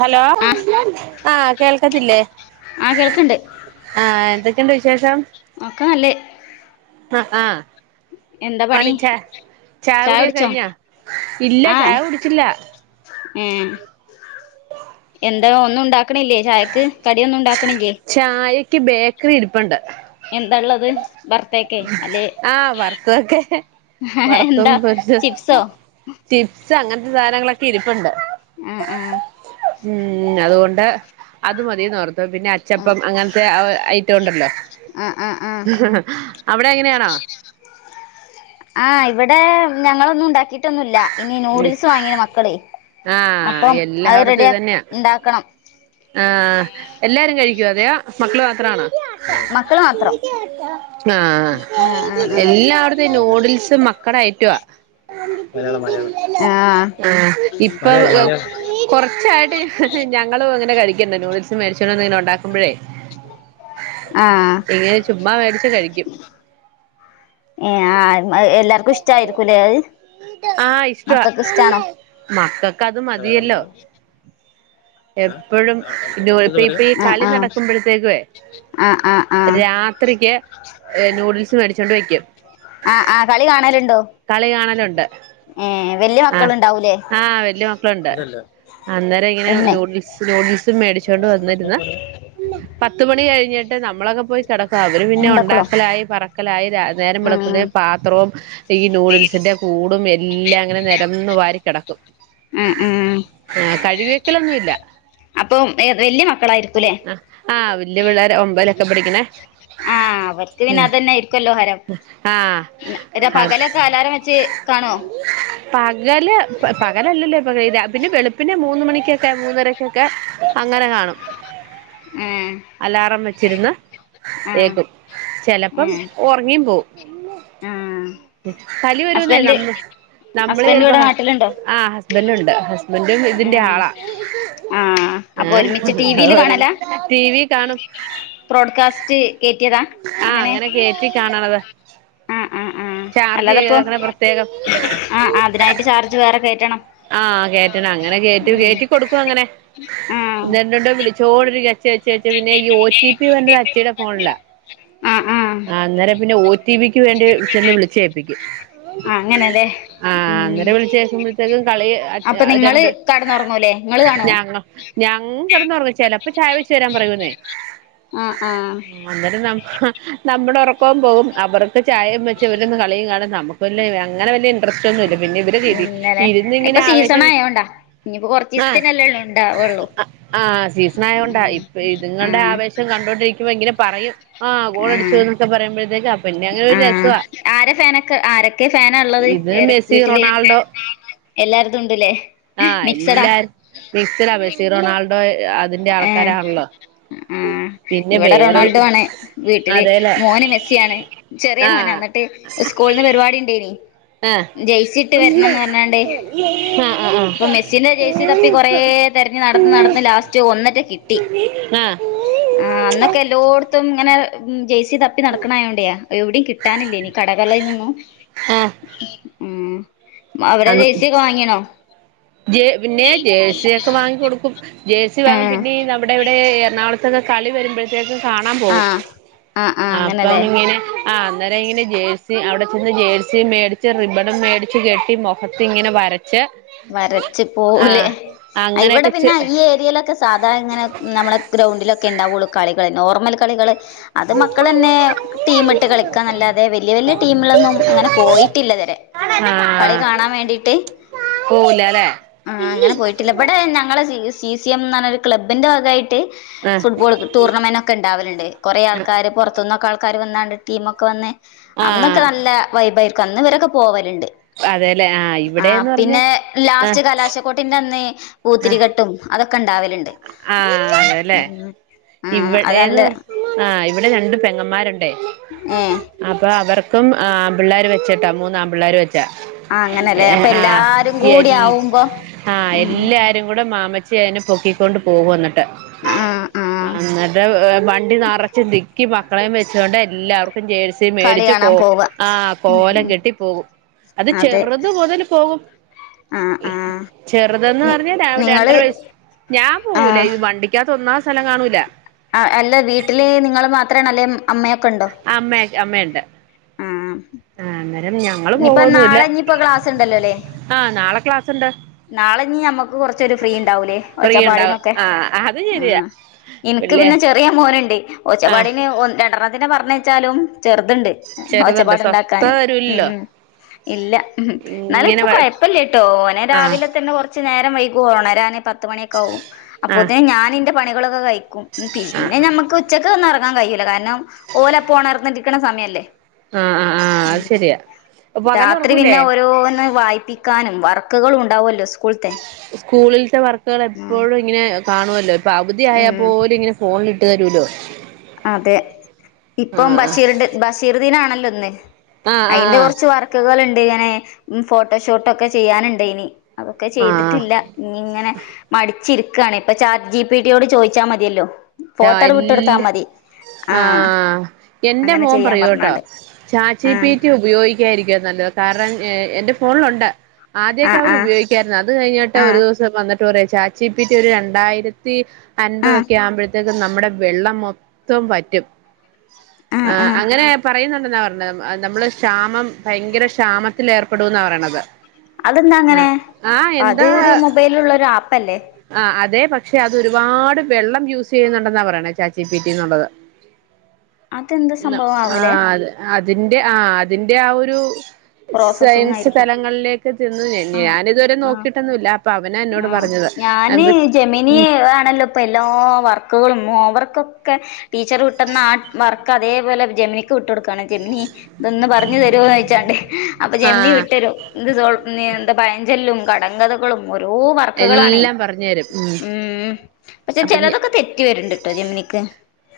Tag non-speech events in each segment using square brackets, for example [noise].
Hello ആഹ് ആഹ് കേൾക്കത്തില്ലേ? ആഹ് കേൾക്ക്ണ്ട് ആഹ് എന്തൊക്കെണ്ട് വിശേഷം ഒക്കെ നല്ലെ അഹ് ആഹ് പണി ച ചായ ചായുടിക്കെ കുടിച്ചോ കഴിഞ്ഞോ ഇല്ല ആഹ് ചായ കുടിച്ചില്ല ഏഹ് എന്തെ ഒന്നുണ്ടാ ക്ണ്ലെ ചായക്ക് കടിയൊന്നുണ്ടാക്ക്ണ്ല്ലേ ചായക്ക് ബേക്കറിഇരിപ്പുണ്ട് എന്താ ഒള്ളത് ബാ ആഹ് വറത്തു യൊക്കെ വറത്തും എന്താ പൊരിച്ചും ചിപ്സോ ചിപ്സ് അങ്ങനത്തെ സാധനങ്ങളൊക്കെ ഇരിപ്പോണ്ട് ആഹ് ആഹ് ഉം അത് കൊണ്ട് അത് മതിന്ന് ഓർത്തു പിന്നെ അ ആഹ് ചപ്പം അങ്ങനത്തെ ആ ഐറ്റം ഒണ്ടല്ലോ ആഹ് ആഹ് ആഹ് അവടെ അങ്ങനെയാണോ ആഹ് ഇവടെ ഞങ്ങളൊന്നും ഒണ്ടാക്കി ന്നോ ഇല്ല്യ ഇന്ന് ന്യുഡിൽസ് വാങ്ങിയ മക്കള് ആഹ് അപ്പം അത് എല്ലായിടത്തും റെഡി ഇത് തന്നെയാ ഇണ്ടാക്കണം ആഹ് എല്ലാരും കഴിക്കേയ്യോ അത് മക്കള് മാത്രണോ മക്കള് മാത്രം ആഹ് ആഹ് ആഹ് എല്ലാടത്തും ഈ ന്യൂഡിൽസും മക്കടേ [unintelligible] റ്റുവാ മലയാളം മലയാളം ആഹ് ഇപ്പം ആഹ് കൊറച്ചായിട്ട് ഞങ്ങളും ഇങ്ങനെ കഴിക്കണ്ട് ന്യൂഡിൽസ് മേടിച്ചേണ്ട് വന്ന് ഇങ്ങനെ ഒണ്ടാക്ക്മ്പാഴേ ആഹ് ഇങ്ങനെ ചുമ്മാ മേടിച്ച് കഴിക്കും യെ ആഹ് എല്ലാർക്കും ഇഷ്ടമായിരിക്കും അല്ലേ അത് ആഹ് ഇഷ്ടവാ മക്കൾക്ക് ഇഷ്ടാണോ മക്കക്ക് അത് മതിയല്ലോ എപ്പോഴും [unintelligible] ഈ ആഹ് കളി ആഹ് നടക്കുമ്പോഴത്തേക്കുവേ ആഹ് ആഹ് ആഹ് രാ ത്രിയ്ക്ക്യാ യെ ന്യൂഡിൽസ് മേടിച്ചോണ്ട് വെയ്ക്കും ആഹ് ആഹ് കളി കാണലോണ്ടോ കളി കാണലോണ്ട് ആഹ് മക്കളുണ്ടാവൂലേ ആഹ് വല്ല്യായ മക്കളോണ്ട് അന്നേരം ഇങ്ങനെ ഉമ്മേ ന്യൂഡിൽസ് നൂഡിൽസും മേടിച്ചൊണ്ട് വന്നിര്ന്നാ പത്ത്മണി കഴിഞ്ഞിട്ട് നമ്മളൊക്കെ പോയി കേടക്കും അവര് പിന്നെ മുണ്ടക്കുളോ ഒണ്ടാക്കലായി പറ ക്കലായി നേരം ഉം വേളക്ക്ഴ്ക്ക് പാത്രേം ഈ ന്യൂഡിൽസിന്റെ കൂടും എല്ലാം അങ്ങനെ നേരന്ന് വാരി കെടക്കും ഉം ഉം ആഹ് കഴുകിവെക്കലൊന്നു ഇല്ലാ അപ്പം വല്യ മക്കളായിരിക്കൂല്ലേ ആഹ് വല്ല്യാ പിള്ളേരാ ഒമ്പയ്ലൊക്കെ പഠിക്കണേ ആഹ് അവർക്ക് പിന്നെ അത് തന്നെ ആയിരിക്കുല്ലോ ഹരം ആഹ് ഇതാ ആഹ് പകല് [unintelligible] വെച്ച് കാണുവോ പകല് പകലയല്ല അല്ലേ ഇപ്പൊ പിന്നെ വെളുപ്പിന് മൂന്ന മണിക്കൊക്കെ മൂന്നര ക്കക്കെ അങ്ങനെ കാണും ഏഹ് അലാറം വെച്ചിരുന്ന് ആഹ് ഏക്കും ചെലപ്പം ഏഹ് ഒറങ്ങിയും പോവു ആഹ് കലി വരൂന്നേ ഹസ്ബൻഡ് നമ്മ നമ്മള് ഹസ്ബൻഡ് ചെപ്പോ ഇവിടെ ഹ നാട്ടിലുണ്ടോ ഹസ്ബൻെറ് ഉണ്ട് ഹസ് ൻ്റ് ഇതിൻ്റെ ഉം ആളാ ആഹ് [unintelligible] അപ്പൊ ആഹ് ഒരുമിച്ച് ടി വിയില് ഒരു കാണലാ ടി വി കാണും ബ്രോഡ്കാസ്റ്റ് കേറ്റിയതാ ആഹ് അങ്ങനെ കേയറ്റി കാണണാത് ആഹ് ആഹ് ആഹ് ചാർജ് ചെയ്ത് അല്ലാതെപ്പം അങ്ങനെ പ്രത്യേകം ആഹ് അതിനായിട്ട് ചാർജ് വേറെ കേറ്റാണം ആഹ് കേറ്റണം അങ്ങനെ കേറ്റി കേറ്റി കൊടുക്കും അങ്ങനെ [unintelligible] ആഹ് എത്തി എത്തി എത്തി പിന്നെ ഒ ടി പി വെരുന്ന അച്ചേട ഫോണിലാ ആഹ് ആഹ് അന്നേരം പിന്നെ ഓ ടിപിക്ക് വേണ്ടി ചേന്ന് വിളിച്ചേ ഏപ്പിക്കും ആഹ് അങ്ങനെല്ലേ ആഹ് ഉം അന്നേരം വിളിച്ച് [unintelligible] [unintelligible] കളി അപ്പൊ നിങ്ങള് രണ്ട് കടന്നുറങ്ങൂലേ നിങ്ങള് കാണുവോ ഞങ്ങ ഞങ്ങ കെടന്ന് ഒറങ്ങും ചെലപ്പേ ചായ വെച്ച് തേരാൻ പറയൂന്നേ ആഹ് ആഹ് അന്നേരം ന നമ്മടെ ഉറക്കം പോകും അവർ [unintelligible] ചായയും വെച്ച് ഇവര് ചായേം വെച്ച് ഇവര് ഇരുന്ന് കളിയും കാണും നമ്മുക്ക് വല്ല്യ അങ്ങന വല്ല്യാ ഇൻട്രസ്റ്റ് ഒന്നും ഇല്ല പിന്നെ ഇവരെ [unintelligible] ഇല്ലല്ലേ ഇപ്പൊ സീസണായോണ്ടാ ഇനിയിപ്പോ കൊറച്ച് ദിസത്താക്കാല്ലേ ഒള്ളു ഒണ്ടാവുള്ളു ആഹ് സീസൺ ആയതുകൊണ്ടാ ഇപ്പ ഇതുങ്ങളുടെ ആഹ് ആവേശം കണ്ടോണ്ടിരിക്കുമ്പോ ഇങ്ങനെ പറയും ആ ഗോളടിച്ചു ആഹ് എന്നൊക്കെ പറയുമ്പോഴത്തേക്കാ പിന്നെ അങ്ങനെ ഒരു ആഹ് രസവാ ആരെ ഫേനൊക്കെ ആരൊ ഒക്കെ ഫാനാ ഉള്ളത് ഇത് ഏത് മെസ്സി വീട്ടില് റൊണാൾഡോ എല്ലാടത്തും ഉണ്ടല്ലേ ആഹ് എല്ലാരും മിസില മെസ്സി റൊണാൾഡോ അതിന്റെ ഏഹ് ആൾക്കാരാണല്ലോ ആഹ് പിന്നെ ഇവിടെ വേറെ റൊണാൾഡോ ആണ് വീട്ടില് അതേല്ലേ മോന് മെസ്സിയാണ് ചെറിയ മോനാണ് ആഹ് എന്നിട്ട് സ്കൂളിൽ നിന്ന് പരിപാടി ഉണ്ടേനി ആഹ് ജെയ്സി ഇട്ട് ആഹ് വരണന്ന് പറഞ്ഞാണ്ട് ആഹ് ഇപ്പൊ മെസ്സിന്റെ ജെയ്സി തപ്പി കൊറേ തെരഞ്ഞ് നടന്നു നടന്നു ലാസ്റ്റ് ഒന്നറ്റ കിട്ടി ആഹ് അന്നൊക്കെ എല്ലോ തും ഇങ്ങനെ ജയ്സി ത പ്പി നടക്കണായോണ്ടയാ എവി ടിം കിട്ടാനില്ലേ നി കടകളയിൽ നിന്നു ആഹ് ഉം മ അവരാ ആഹ് ജെയ്സിയൊക്കെ വാങ്ങിണോ പിന്നെ ജേഴ്സിയൊക്കെ വാങ്ങി കൊടുക്കും ജേഴ്സി വാങ്ങും ഏഹ് പിന്നെ ഇവിടെ ഇവിടെ എറണാകുളത്തൊക്കെ കളി വരുമ്പഴത്തേക്ക് കാണാൻ പോകും ആഹ് ആഹ് ആഹ് അപ്പം അങ്ങനല്ലേ ഇങ്ങനെ ആഹ് അന്നേരം ഇങ്ങനെ ജേഴ്സി അവിടെ ചെന്ന് ജേഴ്സി മേടിച്ച് റിബണും മേടിച്ച് കെട്ടി മു അപ്പ ഇങ്ങനെ വരച്ച് വരച്ച് പോലേ ആഹ് ഇവിടെ അങ്ങനെയൊക്കെ പിന്നെ ഈ ചെ ഏരിയയിലൊക്കെ സാധാരണ ഇങ്ങനെ നമ്മളെ ഗ്രൗണ്ടിലൊക്കെ ഉണ്ടാവുള്ളൂ കളികള് നോർമൽ കളികള് അത് മക്കൾന്നെ ടീം ഇട്ട് കളിക്കാൻ അല്ലാതെ വലിയ വലിയ ടീമിലൊന്നും അങ്ങനെ പോയിട്ടില്ല ഇതുവരെ കളി ആഹ് കാണാൻ വേണ്ടിട്ട് പോവൂലല്ലേ ആ അങ്ങനെ പോയിട്ടില്ല ഇവിടെ ഞങ്ങളെ സീസ് സി സി എം എന്ന് പറഞ്ഞരു ക്ലബ്ബിന്റെ ഭഗമായിട്ട് ആഹ് ഫുട്ബോൾ ടൂർണമെന്റ് ഒക്കെ ഉണ്ടാവലുണ്ട് കൊറെ ആൾക്കാര് പുറത്തു നിന്നൊക്കെ ആൾക്കാര് വന്നാണ്ട് ടീമൊക്കെ വന്ന് അന്നൊക്കെ ആഹ് നല്ല വൈബൈർക്ക് അന്ന് ഇവരൊക്കെ പോവലുണ്ട് അതേല്ലേ ആഹ് ആ ഇവിടെന്ന് പറഞ്ഞ പിന്നെ ആഹ് ലാസ്റ്റ് കലാശക്കോട്ടിന്റെ അന്ന് പൂത്തിരികെട്ടും അതൊക്കെ ഉണ്ടാവലുണ്ട് ആതാല്ലേ ഉം ആ അത് നല്ല ഇവിടെന്ന് പറ ആഹ് ഇവിടെ രണ്ട് പെങ്ങന്മാരുണ്ടേ ഏ അപ്പൊ അവർക്കും ആൺ പിള്ളേർ വെച്ച്ട്ടാ മൂന്നാ ആൺ പിള്ളേർ വെ ആ അങ്ങനെല്ലേ അപ്പൊ ആഹ് എല്ലാരും കൂടി എൽ ആവുമ്പോ ആഹ് ഉം എല്ല ആതും കൂടെ മാമച്ചി അയിന് പൊക്കിക്കൊണ്ട് പോകും വന്നിട്ട് ആഹ് ആഹ് ആ ന്നിട്ട് വണ്ടി നറച്ച് തിക്കി മക്കളെയും വെച്ചോണ്ട് എല്ലാവർക്കും ജേഴ്സി കളി മേടിച്ചു കാണാൻ പോകും പോവ ആ കോലം ഉം കെട്ടി പോകും അത് അതെ ചെറുത് മുതൽ പോകും ആ ആ ചെറുതന്ന് നി പറഞ്ഞ രണ്ടര നിങ്ങള് വയസ് ഞാൻ ആ പോകൂലേ ഇത് വണ്ടിക്കകത്ത് ഒന്നാമത് സ്ഥലം കാണൂല ആഹ് അല്ല വീട്ടില് നിങ്ങൾ മാത്രണ അല്ലേ അമ്മയൊക്കെ ഉണ്ടോ ആഹ് അമ്മ അമ്മയുണ്ട് ആഹ് അം ആ അന്നേരം ഞങ്ങള് ഇനിയിപ്പോ പോകൊന്നുല്ല നാളെനി ഇപ്പൊ ക്ലാസ്സുണ്ടല്ലോല്ലേ ആ നാളെ ക്ലാസ്സുണ്ട് നാളെനി നമ്മുക്ക് കുറച്ചരു ഫ്രീ ഉണ്ടാവൂലേ ഫ്രീ ഉണ്ടാവും ഒച്ചപ്പാടിനൊക്കെ ആ അത് ശരിയാ ആഹ് എനിക്ക് പിള്ളേ പിന്നെ ചെറിയ മോനുണ്ട് ആ ഒച്ചപ്പാടിന് ഒ രണ്ടെണ്ണത്തിന്നെ പറഞ്ഞ വച്ചാലും ചെറുതുണ്ട് ചെറുതുണ്ട് ഒച്ചപ്പാടുണ്ടാക്കാന് സ്വസ്ഥതരൂല്ലല്ലോ ഉംഉം ഇല്ല എന്നാലും ഇങ്ങനെ ഇപ്പൊ കുഴപ്പില്ല ട്ടോ ഓനെ ആ രാവിലെ തന്നെ കൊറ കുറച്ചു നേരം വൈകും ഒണരാന് പത്തു മണിയൊക്കെ ആകും ആ അപ്പത്തെന് ഞാനിന്റെ പണികളൊക്കെ കഴിക്കും ഉം പിന്നെ നമ്മക്ക് ഉച്ചക്ക് ഒന്നും ഉറങ്ങാൻ കഴിയൂല്ല കാരണം ഓല് അപ്പൊ ഒണർന്നിരിക്കണ സമയല്ലേ ആഹ് ആഹ് ആഹ് അത് ഉം ശെരിയാ രാത്രി പിന്നെ ഓരോന്ന് വായിപ്പിക്കാനും വർക്കുകളും ഉണ്ടാവുമല്ലോ സ്കൂളത്തെ സ്കൂളിലത്തെ വർക്കുകൾ എപ്പോഴും ഇങ്ങനെ കാണുവല്ലോ ഇപ്പൊ അവധി ഉം ആയപ്പോലും ഇങ്ങനെ ഫോണിലിട്ട് തരുല്ലോ? അതെ ഇപ്പം ബഷീർ ബഷീറു ദീനാണല്ലോ ഇന്ന് ആഹ് അതിന്റെ ആഹ് കുറച്ച് വർ ക്കുകകള്ണ്ട് ഇങ്ങനെ ഫോട്ടോഷൂട്ട ഒക്കെ ചെയ്യാനുണ്ട് ഇനി. അതൊക്കെ ആഹ് ചെയ്തിട്ടില്ല ഇനി ഇങ്ങനെ മടിച്ചി ണ് ഇപ്പൊ ചാറ്റ് ജി പി റ്റി യോട് ചോദിച്ചാൽ മതിയല്ലോ ആഹ് ഫോട്ടോട് വിട്ടെടുത്താൽ എല്ല മതി. ആഹ് എൻ്റെ അങ്ങനെ മോൻ ചെയ്യാൻ പറയൂട്ടോ പറഞ്ഞാണ്ട് ചാറ്റ് ജി ആഹ് പീറ്റി ഉപയോഗിക്ക, യിരിക്കും നല്ലത് കാരണം എ എന്റെ ഫോണിലുണ്ട്. ആദ്യൊക്കെ ആഹ് അവർ ആഹ് ഉപയോഗിക്കാരായിരുന്നു അത് കഴിഞ്ഞിട്ട് ഒരു ആഹ് ദിവസം വന്നി,, ചാറ്റ് ജി പി ടി ഒരു രണ്ടായിരത്തി ആഹ് അൻപതൊക്കെ ആവുമ്പഴ,, ത് നമ്മടെ വെള്ളം മൊത്തം വറ്റും ആഹ് ആഹ് അങ്ങനെ പറയുന്നുണ്ടെന്നാ പറഞ്ഞത് നമ്മള് ക്ഷാമം ഭയങ്കര ക്ഷാമത്തിൽ ഏർപ്പെടുന്ന പറയണത്. അതെന്താ ആ അങ്ങനെ ആ അത് ഒരു മൊബൈലുള്ള ഒരു ആപ്പല്ലേ? ആഹ് അതെ പക്ഷെ അത് ഒരുപാട് വെള്ളം യൂസ്,, ചെയ്യുന്നുണ്ടെന്നാ പറയണേ ചാച്ചി പീറ്റിന്നുള്ളത് അതെന്ത് സംഭവം ആവലെ ആഹ് അതെ. അതിന്റെ ആഹ് അതിന്റെ ആഹ് ഒരു പ്രോസസിങ് സയൻസ് ആയിരിക്കും തലങ്ങളിലേക്ക് ചെന്ന ആഹ് ഞാനിതുവരെ ആഹ് നോക്കിട്ടൊന്നല്ല അപ്പൊ അവന എന്നോട് ആഹ് പറഞ്ഞത്. ഞാന് ഉം ജമിനീആണല്ലോ ഇപ്പ എല്ലാ വർക്കുകളും ഓവർക്ക് ടീച്ചർ വിട്ടന്ന ആ വർക്ക് അതേപോലെ ജമിനിക്ക് വിട്ടു കൊടുക്കുവാണ് ജെമിനി,, ഇതൊന്ന് പറഞ്ഞു തരുവോന്ന് ചോയ്ച്ചാണ്ടേ അപ്പൊ ആ ജെമിനി വിട്ട്, ഭയഞ്ചെല്ലും കട [unintelligible] ഓരോ വർക്കുകളാണേ എല്ലാം പറഞ്ഞു തരും ഉം. പക്ഷെ അപ്പൊ ചിലതൊക്കെ തെറ്റി വരണ്ട്ട്ടോ ജംനി ഓക്കെ.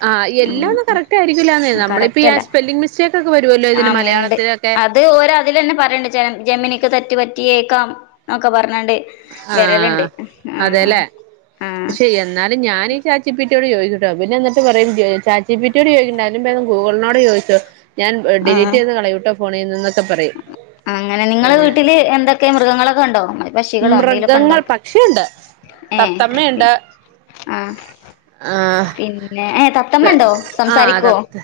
ആഹ് എല്ലാം ഒന്ന് കറക്റ്റ് ആയിരിക്കൂല്ലാന്നേ നമ്മളിപ്പ ഈ കറക്റ്റ് അല്ല സ്പെല്ലിംഗ് മിസ്റ്റേക്ക് ഒക്കെ വരുമല്ലോ ഇതിന് ആമിണ്ട് മലയാളത്തിലൊക്കെ,, അത് ഓരോ അതില തന്നെ പറഞ്ഞണ്ട് ചില ജെമിനിക്ക് തറ്റി പറ്റിയേക്കാം എന്നൊക്കെ പറഞ്ഞിണ്ട്. ആഹ് അതെല്ലേ ആഹ് പക്ഷേ എന്നാലും ഞാനീ ചാറ്റ് ജി പി റ്റിയോട് ചോദിക്കൂട്ടോ പിന്ന എന്നിട്ട് പറയും ചാറ്റ് ജി പി റ്റിയോട് ചോദിക്കണ്ട അതിലും ഭേദം ഗൂഗിളിനോട് ചോ,, ഞാൻ ഡിലീറ്റ് ആഹ് ചെയ്ത് കളയൂട്ടോ ഫോണിൽ നിന്നൊക്കെ പറയും. അങ്ങനെ നിങ്ങള് ഏഹ് വീട്ടില് എന്തൊക്കെ മൃഗങ്ങളൊക്കെ ഉണ്ടോ? വക്ഷികളോ എന്തെങ്കിലുമൊക്കെ ഉണ്ടോ മൃഗങ്ങൾ പക്ഷിയുണ്ട് ഏ. തത്തമ്മയുണ്ട് ആഹ് ആഹ് പിന്നെ ഏ തത്തമ്മണ്ടോ ആഹ് സംസാരിക്കുവോ? തത്ത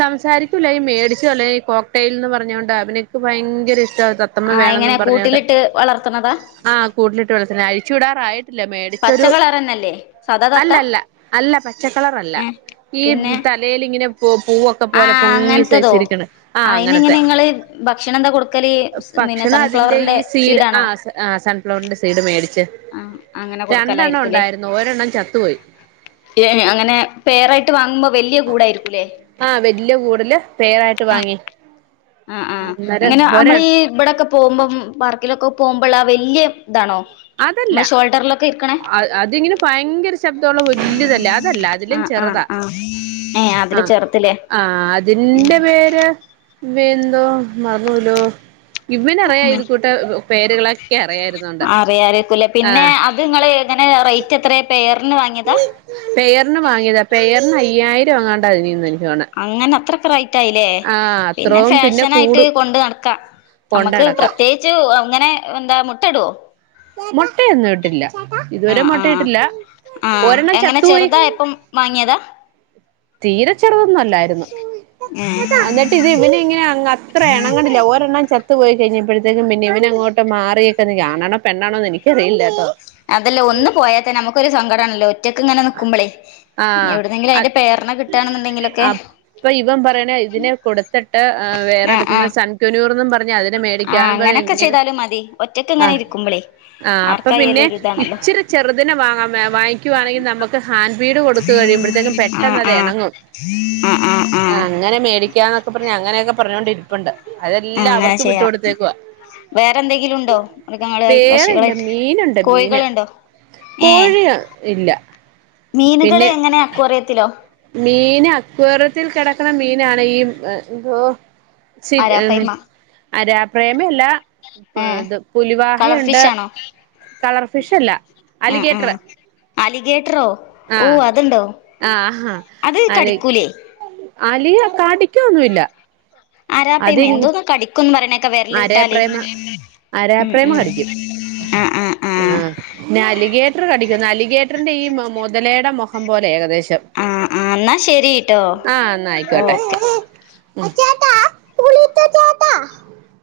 സംസാരിക്കൂല്ല ഈ മേടിച്ചുല്ലേ ഈ കോക്ടൈൽ എന്ന് പറഞ്ഞ കൊണ്ട് അഭിനയ്ക്ക് ഭയങ്കര ഇഷ്ടമാ അത് ആഹ് എങ്ങനെയാ കൂട്ടിലിട്ട് വളർത്തുന്നതാ? ആഹ് കൂട്ടിലിട്ട് വളർത്തന അഴിച്ചു വിടറായി,, ല്ല പച്ച മേടിച്ചൊരു കളറന്നല്ലേ സാദാ അല്ല തത്ത അല്ല അല്ല പച്ചക്കളർ അല്ല. ഏഹ് ഈ പിന്നെ തലയിൽ ഇങ്ങനെ പൂവൊക്കെ പോലെ ആഹ് അങ്ങനത്തതോ പൊങ്ങിസൈസിരിക്കിണ് ആഹ് അയിന് ഇങ്ങനെ അങ്ങനത്തെ. നിങ്ങള് ഭക്ഷണം എന്താ കൊടുക്കല് പിന്നെ സൺഫ്ലവറിന്റെ സീഡാണോ? ആ സൺഫ്ലവറിന്റെ സീഡ് മേടിച്ച് ആഹ് അങ്ങനെ രണ്ടെണ്ണം കൊടുക്കലായിരിക്കൂല്ലേ ഉണ്ടായിരുന്നു ഒരെണ്ണം ചത്ത, ഏ അങ്ങനെ പേറായിട്ട് വാങ്ങുമ്പോ വലിയ കൂടായിയിരിക്കുല്ലേ? ആ ഹ് വല്യ കൂടില് പെയർ ആയിട്ട് വാങ്ങി. ആഹ് ആഹ് അന്നേരം എങ്ങനെ ഒര നമ്മളീ ഈ ഇവിടെക്കെ,, പോകുമ്പം പാർക്കിലൊക്കെ പോകുമ്പോൾ ആ വലിയ ഇതാണോ? അതല്ല നമ്മളെ ഷോൾഡറിലൊക്കെ ഇരിക്കണേ അതിങ്ങനെ ഭയങ്കര ശബ്ദമുള്ള വലുതല്ലേ അതല്ല അതിലും ആഹ് ആഹ് ചെറുതാ. ആഹ് ഏഹ് അതില് ആഹ് ചെറുതില്ലേ ആ ഹ് അതിൻ്റെ ഉം പേര് വെന്തോ മറന്നൂലോ ഇവന് അറിയ ഉം ഇത് കൂട്ടെ പേരുകളൊക്കെ അറിയായിരുന്നോണ്ട്. അറിയാരിക്കൂല്ലേ പിന്നെ ആഹ് അത് നിങ്ങൾ ഇങ്ങനെ റേറ്റ് എത്രയാണ് പേറിന് വാങ്ങിയതാ? പേയർ വാങ്ങിയതാ പേയർ അയ്യായിരം എങ്ങാണ്ട അതിന് എനിക്ക്തോന്നണേ അങ്ങനെ അത്രകായി? ല്ലേ പിന്നെ അത്രവും ഫാഷൻ ആയിട്ട് കൂടും കൊണ്ട് നടക്കാം നമുക്ക് കൊണ്ടടക്കാം പ്രത്യ അങ്ങനെ എന്താ മുട്ട ഇടുവോ? മൊട്ടയൊന്നു ഇട്ടില്ല ഇതുവരെ ആഹ് ആഹ് മൊട്ടയിട്ടില്ല ഒരെണ്ണം ചത്തുപോയി. മാങ്ങ്യതാ. തീരെച്ചെറുതൊന്നു അല്ലായിര്ന്നു ഉം എന്നിട ഇത് ഇവന ഇങ്ങനെ അ അത്ര ഇണങ്ങ്ണ്ല്ല ഒരെണ്ണം ചത്തു പോയി കഴിഞ്ഞപ്പോഴത്തേക്കും പിന്നെ ഇവനങ്ങോട്ട് മാറി ച്ചന്ന് യാണാണോ പെണ്ണാണോന്ന് എനിക്കറിയില്ല ട്ടോ. അതെല്ല ഒന്ന് പോയാത്തെന്നെ നമുക്കൊരു സങ്കടാണല്ലോ. റ്റക്ക്ങ്ങനെ ന്ന്ക്കുമ്പളേ ഇനി ആഹ് എവിട്ന്നെങ്കിലും അയ്ന്റെ പെയർനെ കിട്ടാണെന്നുണ്ടെങ്കിലൊക്കെ. പ്പ ഇവൻ പറയണ ഇതിനെ കൊടുത്തിട്ട് അ ആഹ് വേറെടുത്ത്ന്ന് ആഹ് സൺക്യുനൂർന്നും പർ പഞതിനെ മേടിക്ക്യാ ആഹ് പറ അങ്ങനൊക്കെ എങ്ങനെ ചെയ്താലും മതി ഒറ്റക്ക് ഇങ്ങനെ അഹ് ഇരിക്കുമ്പളേ ആഹ് അപ്പ പിന്നെ ആർക്കായാലും ഒരു ഇതാണല്ലോ ഇച്ചിര്. ചെർദിനെ വങ്ങാ മേ വാങ്ങിക്ക്യും. ട്ടുവാണി നമക്ക് ഹാൻഡ് ഫീഡ് കൊടുത്ത് കഴിയുമ്പഴത്തേക്കും ആഹ് പെട്ടെന്നത് ആഹ് എണങ്ങും ആഹ്. ങ്ങനെ മേടിക്ക്യാന്നൊക്കെ പർഞ്ഞ് അങ്ങനെയൊക്കെ പർഞ്ഞോണ്ടിര്പ്പ്ണ്ട് അതെല്ലാ അവർക്ക് വിട്ടു കൊടുത്തേക്കുവ. വേറെന്തെങ്കിലുണ്ടോ മൃഗങ്ങളുവായി വേറെയില്ല പക്ഷികളായിട്ട് മീനുണ്ട് മീന് കോഴികള്ണ്ടോ? ഏഹ്. കോഴി ഇല്ല മീന്കള് എങ്ങനെ അക്ക്വോറിയത്തിലോ. മീന അക്വോറിയത്തിൽ കെടക്കണ മീനാണ് ഈ എം ന്തോ. സി ഉം ആരാപ്പയ്മ അരാ പ്രേമെല്ല. ഇപ്പ ഏ ഇത് കളർ പുലിവാഹയുണ്ട് ഫിഷ് ആണോ കളർഫിഷ് അല്ല അലിഗേറ്റർ അലിഗേറ്റ്റോ ആഹ് ഓഹ് അത്ണ്ടോ ആഹ് അത് അലി കടിക്കൂലേ. അലിയ കടിക്കൊന്നുമില്ല ആരാപ്പെയ് മെന്തോന്ന് കടി. ക്കുന്ന് പറിണേക്ക വെര്ല് ട്ടാല് അരേപ്രേമ ഉം അരാപ്രേമ ഉം കടിക്കും ആഹ് ആഹ് ആഹ്. പിന്നെ അലിഗേറ്റർ കടിക്കുന്നു അലിഗേറ്ററിന്റെ ഈ മൊതലയുടെ മുഖം പോലെ ഏകദേശം ആ ആ എന്നാ ശരിട്ടോ ച ആഹ് ന്നായ്ക്കോട്ടെ. ഓക്കെ ഉം.